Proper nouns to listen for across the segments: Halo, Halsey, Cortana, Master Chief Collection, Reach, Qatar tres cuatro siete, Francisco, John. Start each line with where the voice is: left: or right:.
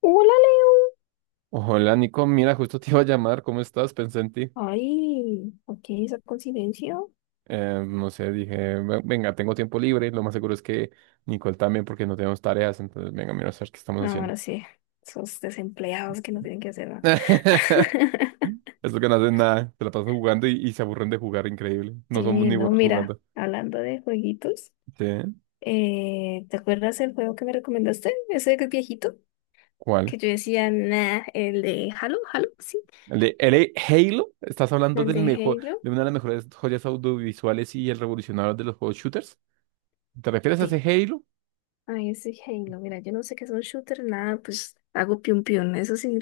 left: Hola, Leo.
right: Hola Nico, mira, justo te iba a llamar, ¿cómo estás? Pensé en ti.
left: Ay, ok, esa coincidencia.
right: No sé, dije, Venga, tengo tiempo libre, lo más seguro es que Nicole también porque no tenemos tareas, entonces venga, mira, a ver qué estamos
left: Ah,
right: haciendo.
left: ahora sí, esos desempleados que no tienen que hacer nada.
right: Esto que no hacen nada, se la pasan jugando y se aburren de jugar, increíble. No somos
left: Sí,
right: ni
left: no,
right: buenos
left: mira,
right: jugando.
left: hablando de jueguitos,
right: ¿Sí?
left: ¿te acuerdas el juego que me recomendaste? Ese que es viejito, que
right: ¿Cuál?
left: yo decía, nah, el de Halo, Halo, sí,
right: ¿El de Halo? ¿Estás hablando
left: el
right: del
left: de
right: mejor,
left: Halo.
right: de una de las mejores joyas audiovisuales y el revolucionario de los juegos shooters? ¿Te refieres a ese
left: Sí,
right: Halo?
left: ay, ese Halo, mira, yo no sé qué es un shooter, nada, pues hago piun piun, ¿eso sí?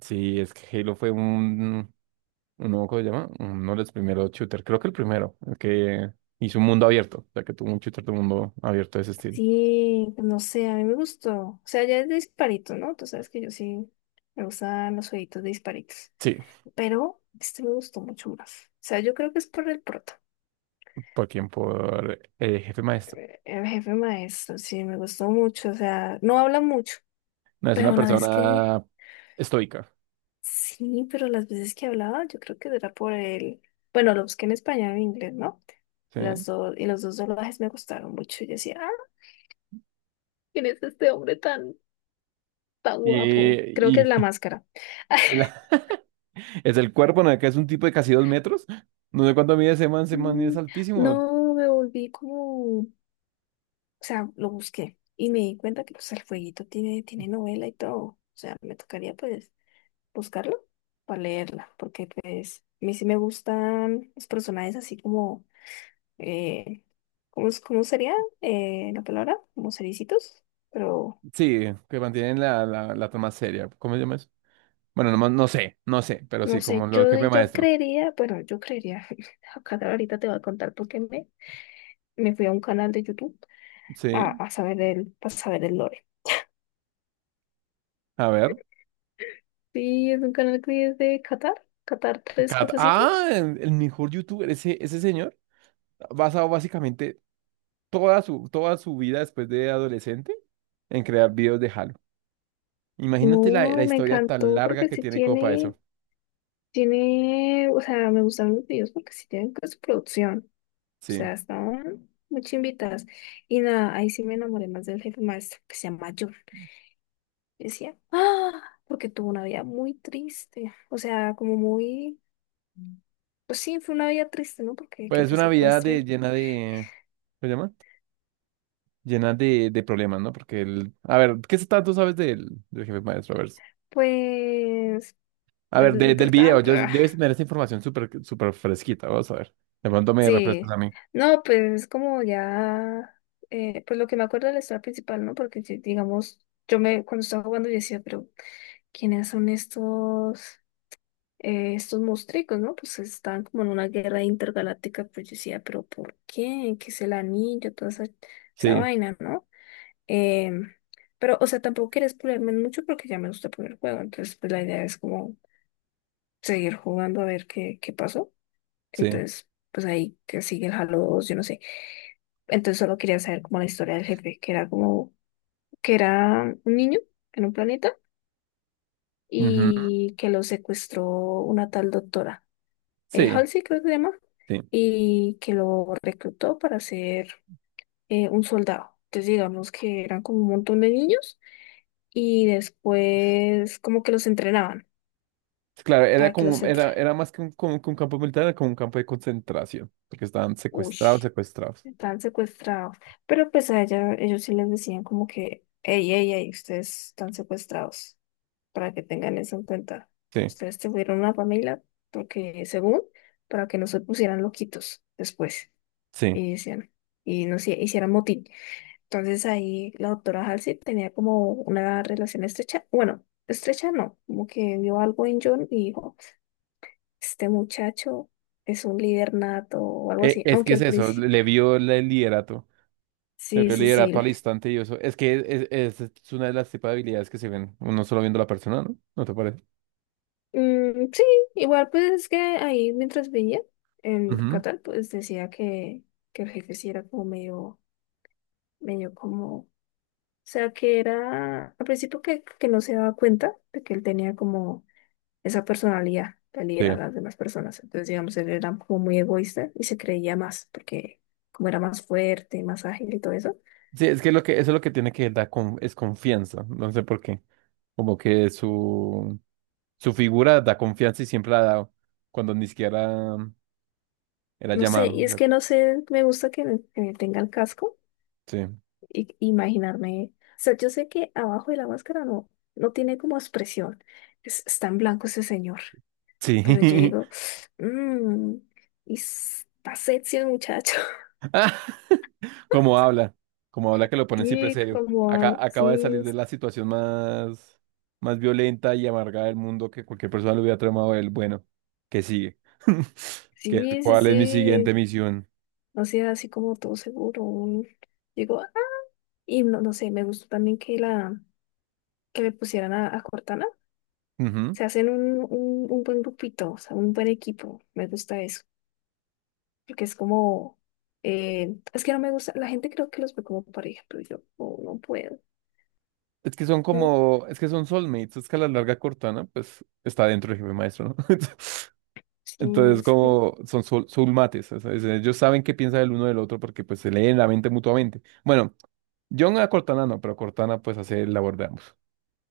right: Sí, es que Halo fue un, no, me acuerdo, ¿cómo se llama? Uno de los primeros shooters, creo que el primero, el que hizo un mundo abierto, o sea, que tuvo un shooter de mundo abierto de ese estilo.
left: Sí, pues, no sé, a mí me gustó. O sea, ya es de disparito, ¿no? Tú sabes que yo sí me gustan los jueguitos de disparitos.
right: Sí,
left: Pero este me gustó mucho más. O sea, yo creo que es por el prota.
right: por quien, por el jefe maestro.
left: El jefe maestro, sí, me gustó mucho. O sea, no habla mucho,
right: No, es una
left: pero la vez que...
right: persona estoica,
left: Sí, pero las veces que hablaba, yo creo que era por el... Bueno, lo busqué en español e inglés, ¿no?
right: ¿sí?
left: Las dos, y los dos doblajes me gustaron mucho. Yo decía, ah, ¿quién es este hombre tan, tan guapo? Creo que
right: Y,
left: es la
right: y
left: máscara.
right: la- es el cuerpo, ¿no? Que es un tipo de casi 2 metros. No sé cuánto mide ese man es
left: Mm,
right: altísimo.
left: no, me volví como, o sea, lo busqué y me di cuenta que pues el fueguito tiene, novela y todo. O sea, me tocaría pues buscarlo para leerla, porque pues a mí sí me gustan los personajes así como, eh, ¿cómo, cómo sería la palabra? Como cericitos, pero
right: Sí, que mantienen la toma seria. ¿Cómo se llama eso? Bueno, no sé, pero
left: no
right: sí,
left: sé,
right: como el jefe
left: yo
right: maestro.
left: creería, bueno, yo creería, acá ahorita te voy a contar porque me fui a un canal de YouTube
right: Sí,
left: a saber para saber el lore.
right: a ver.
left: Sí, es un canal que es de Qatar, Qatar tres cuatro siete.
right: Ah, el mejor youtuber, ese señor, ha basado básicamente toda su vida después de adolescente en crear videos de Halo. Imagínate la
left: No, me
right: historia tan
left: encantó
right: larga
left: porque
right: que
left: sí
right: tiene como para
left: tiene,
right: eso.
left: o sea, me gustan los videos porque sí tienen con su producción. O
right: Sí.
left: sea, estaban muy chimbitas. Y nada, ahí sí me enamoré más del jefe maestro que se llama John. Y decía, ah, porque tuvo una vida muy triste. O sea, como muy, pues sí, fue una vida triste, ¿no? Porque
right: Pues
left: que
right: es
left: te
right: una vida de,
left: secuestren,
right: llena de, ¿qué se llama? Llena de problemas, ¿no? Porque el, a ver, ¿qué tanto sabes del jefe maestro?
left: pues,
right: A
left: pues
right: ver,
left: lo
right: del video,
left: importante.
right: yo, debes tener esa información súper fresquita, vamos a ver. De pronto me refrescas
left: Sí,
right: a mí.
left: no, pues es como ya, pues lo que me acuerdo de la historia principal, ¿no? Porque digamos, cuando estaba jugando yo decía, pero ¿quiénes son estos, estos monstruos, ¿no? Pues estaban como en una guerra intergaláctica, pues yo decía, pero ¿por qué? ¿Qué es el anillo? Toda esa
right: Sí,
left: vaina, ¿no? Em, pero, o sea, tampoco quería explorarme mucho porque ya me gusta poner el juego, entonces pues la idea es como seguir jugando a ver qué, pasó.
right: sí.
left: Entonces, pues ahí que sigue el Halo 2 yo no sé. Entonces solo quería saber como la historia del jefe, que era como, que era un niño en un planeta
right: Ujú.
left: y que lo secuestró una tal doctora,
right: Sí,
left: Halsey creo que se llama,
right: sí.
left: y que lo reclutó para ser un soldado. Entonces digamos que eran como un montón de niños y después como que los entrenaban,
right: Claro, era
left: que los
right: como, era,
left: entrenaban.
right: era más que un, como que un campo militar, era como un campo de concentración, porque estaban secuestrados, secuestrados.
left: Estaban secuestrados. Pero pues a ellos sí les decían como que, hey, hey, hey, ustedes están secuestrados, para que tengan eso en cuenta.
right: Sí,
left: Ustedes tuvieron una familia, porque según, para que no se pusieran loquitos después,
right: sí.
left: y decían, y no se hicieran motín. Entonces ahí la doctora Halsey tenía como una relación estrecha, bueno, estrecha no, como que vio algo en John y dijo, este muchacho es un líder nato o algo así,
right: Es que
left: aunque
right: es
left: al
right: eso, le
left: principio,
right: le vio el liderato, le
left: sí,
right: vio el
left: sí,
right: liderato
left: sí.
right: al instante y eso. Es que es una de las tipos de habilidades que se ven, uno solo viendo a la persona, ¿no? ¿No te parece?
left: Mm, sí, igual pues es que ahí mientras veía en
right: Ujú.
left: Qatar pues decía que, el jefe sí era como medio, como, o sea que era al principio que, no se daba cuenta de que él tenía como esa personalidad de
right: Sí.
left: liderar a las demás personas, entonces digamos él era como muy egoísta y se creía más porque como era más fuerte, más ágil y todo eso,
right: Sí, es que lo que, eso es lo que tiene que dar con, es confianza, no sé por qué. Como que su figura da confianza y siempre la ha dado, cuando ni siquiera era
left: no sé,
right: llamado.
left: y
right: O
left: es
right: sea,
left: que no sé, me gusta que, tenga el casco
right: sí.
left: imaginarme. O sea, yo sé que abajo de la máscara no, no tiene como expresión. Está en blanco ese señor. Pero yo
right: Sí.
left: digo, mmm, y está sexy el muchacho.
right: Ah, como habla, como habla que lo ponen siempre
left: Sí,
right: serio.
left: como,
right: Acá acaba de salir
left: sí,
right: de la situación más, más violenta y amarga del mundo que cualquier persona le hubiera tramado a él. Bueno, ¿qué sigue? ¿Qué,
left: sí, sí,
right: cuál es mi siguiente
left: sí.
right: misión?
left: O sea, así como todo seguro. Digo, "Ah". Y no, no sé, me gustó también que que le pusieran a Cortana.
right: Ujú.
left: Se hacen un, buen grupito, o sea, un buen equipo. Me gusta eso. Porque es como, es que no me gusta, la gente creo que los ve como pareja, pero yo oh, no puedo,
right: Es que son
left: no,
right: como, es que son soulmates, es que a la larga Cortana, pues, está dentro del jefe maestro, ¿no?
left: sí,
right: Entonces,
left: es
right: como son soulmates, o sea, ellos saben qué piensa el uno del otro porque, pues, se leen la mente mutuamente. Bueno, John a Cortana no, pero Cortana, pues, hace el labor de ambos.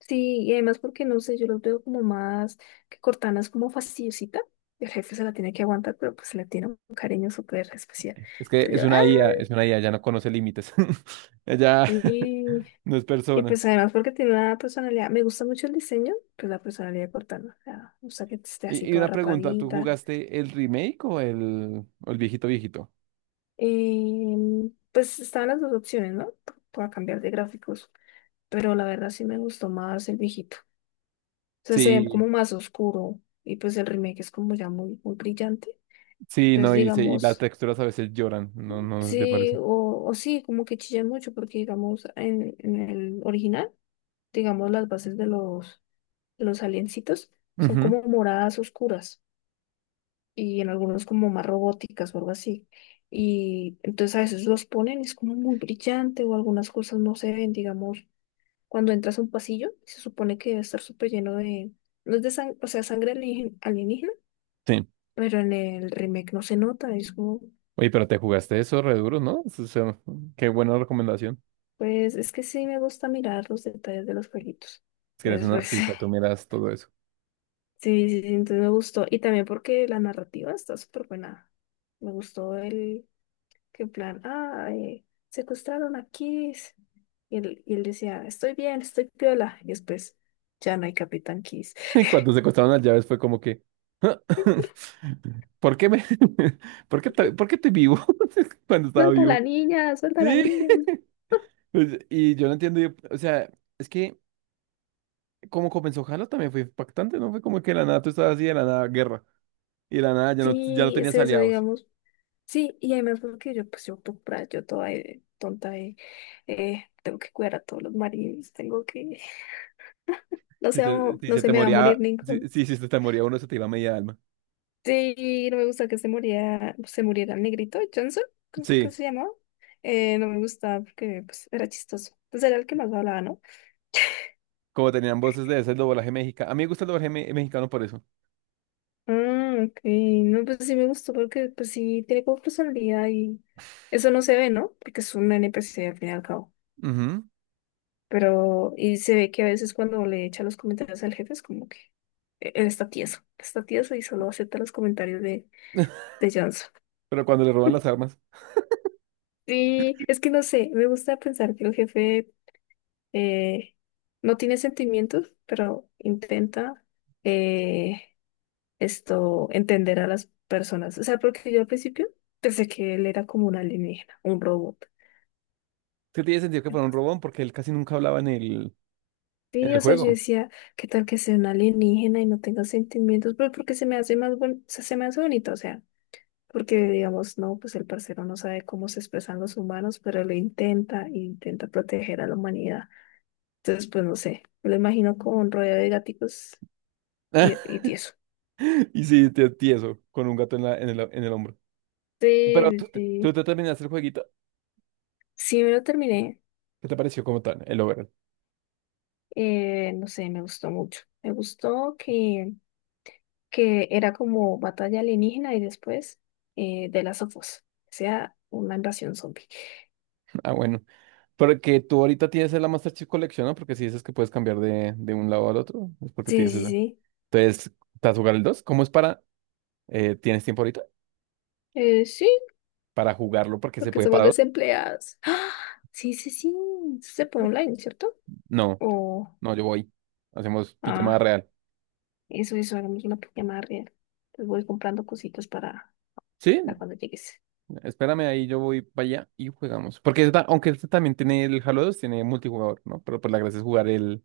left: sí, y además porque no sé, yo los veo como más, que Cortana es como fastidiosita, y el jefe se la tiene que aguantar, pero pues se le tiene un cariño súper especial,
right: Es que
left: entonces
right: es
left: yo, ah,
right: una IA, es una IA, ya no conoce límites. Ella
left: sí,
right: no es
left: y
right: persona.
left: pues además porque tiene una personalidad, me gusta mucho el diseño, pues la personalidad de Cortana, o sea, me gusta que esté así
right: Y
left: toda
right: una pregunta, ¿tú
left: rapadita.
right: jugaste el remake o o el viejito viejito?
left: Pues estaban las dos opciones, ¿no? Para cambiar de gráficos. Pero la verdad sí me gustó más el viejito. O sea, se ve
right: Sí,
left: como más oscuro y pues el remake es como ya muy, muy brillante.
right: sí,
left: Entonces,
right: no, y, y las
left: digamos,
right: texturas a veces lloran, no, no te
left: sí,
right: parece.
left: o sí, como que chillan mucho porque, digamos, en, el original, digamos, las bases de los aliencitos son
right: Ujú,
left: como moradas oscuras y en algunos como más robóticas o algo así. Y entonces a veces los ponen, y es como muy brillante o algunas cosas no se ven, digamos. Cuando entras a un pasillo, se supone que debe estar súper lleno de, no es de sangre, o sea, sangre alienígena,
right: sí.
left: pero en el remake no se nota, es como,
right: Oye, pero te jugaste eso re duro, ¿no? O sea, qué buena recomendación.
left: pues es que sí me gusta mirar los detalles de los jueguitos.
right: Si eres
left: Entonces,
right: un
left: pues
right: artista, tú miras todo eso.
left: sí, sí, sí, entonces me gustó. Y también porque la narrativa está súper buena. Me gustó el que en plan, ah, secuestraron a Kiss. Y él, decía, estoy bien, estoy piola. Y después, ya no hay Capitán Kiss.
right: Y cuando se costaron las llaves fue como que, ¿por qué me, por qué, por qué estoy vivo? Cuando estaba
left: Suelta a la
right: vivo.
left: niña, suelta a la
right: Sí.
left: niña.
right: Pues, y yo no entiendo, o sea, es que como comenzó Halo también fue impactante, ¿no? Fue como que de la nada tú estabas así, de la nada guerra, y de la nada ya no
left: Sí, es
right: tenías
left: eso,
right: aliados.
left: digamos. Sí, y además porque yo, pues yo, por ahí, yo toda tonta, tengo que cuidar a todos los maridos, tengo que, no
right: Si,
left: se
right: si
left: no
right: se
left: se
right: te
left: me va a morir
right: moría,
left: ningún.
right: si se te moría uno, se te iba media alma.
left: Sí, no me gusta que se muriera el negrito Johnson, ¿cómo cómo
right: Sí,
left: se llamaba? No me gustaba porque, pues, era chistoso. Pues era el que más hablaba, ¿no?
right: como tenían voces de ese doblaje mexicano. A mí me gusta el doblaje mexicano por eso.
left: Ah, ok, no, pues sí me gustó porque, pues sí, tiene como personalidad y eso no se ve, ¿no? Porque es un NPC al fin y al cabo.
right: Ujú.
left: Pero, y se ve que a veces cuando le echa los comentarios al jefe es como que él está tieso y solo acepta los comentarios de, Johnson.
right: Pero cuando le roban las armas,
left: Y es que no sé, me gusta pensar que el jefe eh, no tiene sentimientos, pero intenta eh, esto, entender a las personas. O sea, porque yo al principio pensé que él era como un alienígena, un robot.
right: sí tiene sentido que fuera un robón porque él casi nunca hablaba en en
left: Sí,
right: el
left: o sea, yo
right: juego.
left: decía, ¿qué tal que sea una alienígena y no tenga sentimientos? Pues porque se me hace más se me hace bonito, o sea, porque digamos, no, pues el parcero no sabe cómo se expresan los humanos, pero lo intenta e intenta proteger a la humanidad. Entonces, pues no sé, me lo imagino como un rodeo de gaticos y tieso.
right: Y sí, tieso, con un gato en, la, en el hombro. Pero
left: Sí, sí,
right: tú
left: sí.
right: te terminaste el jueguito.
left: Sí, me lo terminé.
right: ¿Qué te pareció como tal, el over?
left: No sé, me gustó mucho. Me gustó que, era como batalla alienígena y después de las Us. O sea, una invasión zombie.
right: Ah, bueno. Porque tú ahorita tienes la Master Chief Collection, ¿no? Porque si dices que puedes cambiar de un lado al otro, es porque
left: Sí,
right: tienes
left: sí,
right: esa.
left: sí.
right: Entonces, ¿estás jugar el 2? ¿Cómo es para...? Eh, ¿tienes tiempo ahorita
left: Sí,
right: para jugarlo? Porque se
left: porque
right: puede
left: somos
right: para dos.
left: desempleadas. ¡Ah! Sí, sí, sí. Eso se puede online, ¿cierto?
right: No,
left: O,
right: no, yo voy. Hacemos pijamada
left: ah,
right: real.
left: eso, hagamos una llamada real. Pues voy comprando cositas para,
right: Sí,
left: cuando llegues.
right: espérame ahí, yo voy para allá y jugamos. Porque aunque este también tiene el Halo 2, tiene multijugador, ¿no? Pero pues la gracia es jugar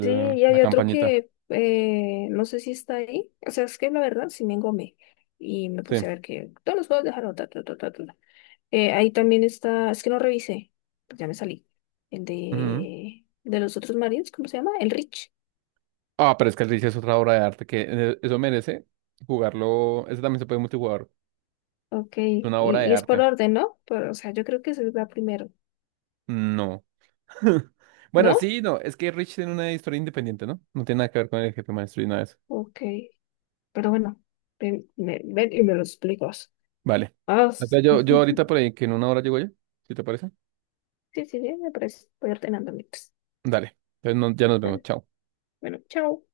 left: Sí, y
right: la
left: hay otro
right: campañita.
left: que no sé si está ahí. O sea, es que la verdad sí me engomé. Y me
right: Sí.
left: puse a ver que todos los juegos dejaron. Ta, ta, ta, ta, ta. Ahí también está, es que no revisé, pues ya me salí. El
right: Ujú.
left: de, los otros marines, ¿cómo se llama? El Rich.
right: Ah, pero es que el Reach es otra obra de arte que eso merece jugarlo. Ese también se puede multijugador,
left: Ok,
right: una obra de
left: y es por
right: arte.
left: orden, ¿no? Pero, o sea, yo creo que se va primero,
right: No. Bueno,
left: ¿no?
right: sí, no. Es que Rich tiene una historia independiente, ¿no? No tiene nada que ver con el jefe maestro y nada de eso.
left: Ok, pero bueno, ven, ven y me lo explicas.
right: Vale.
left: Ah,
right: Entonces, yo
left: sí,
right: ahorita por ahí, que en 1 hora llego yo, si te parece.
left: sí, sí, me parece. Voy ordenando mientras.
right: Dale. Entonces ya nos vemos.
left: Dale.
right: Chao.
left: Bueno, chao.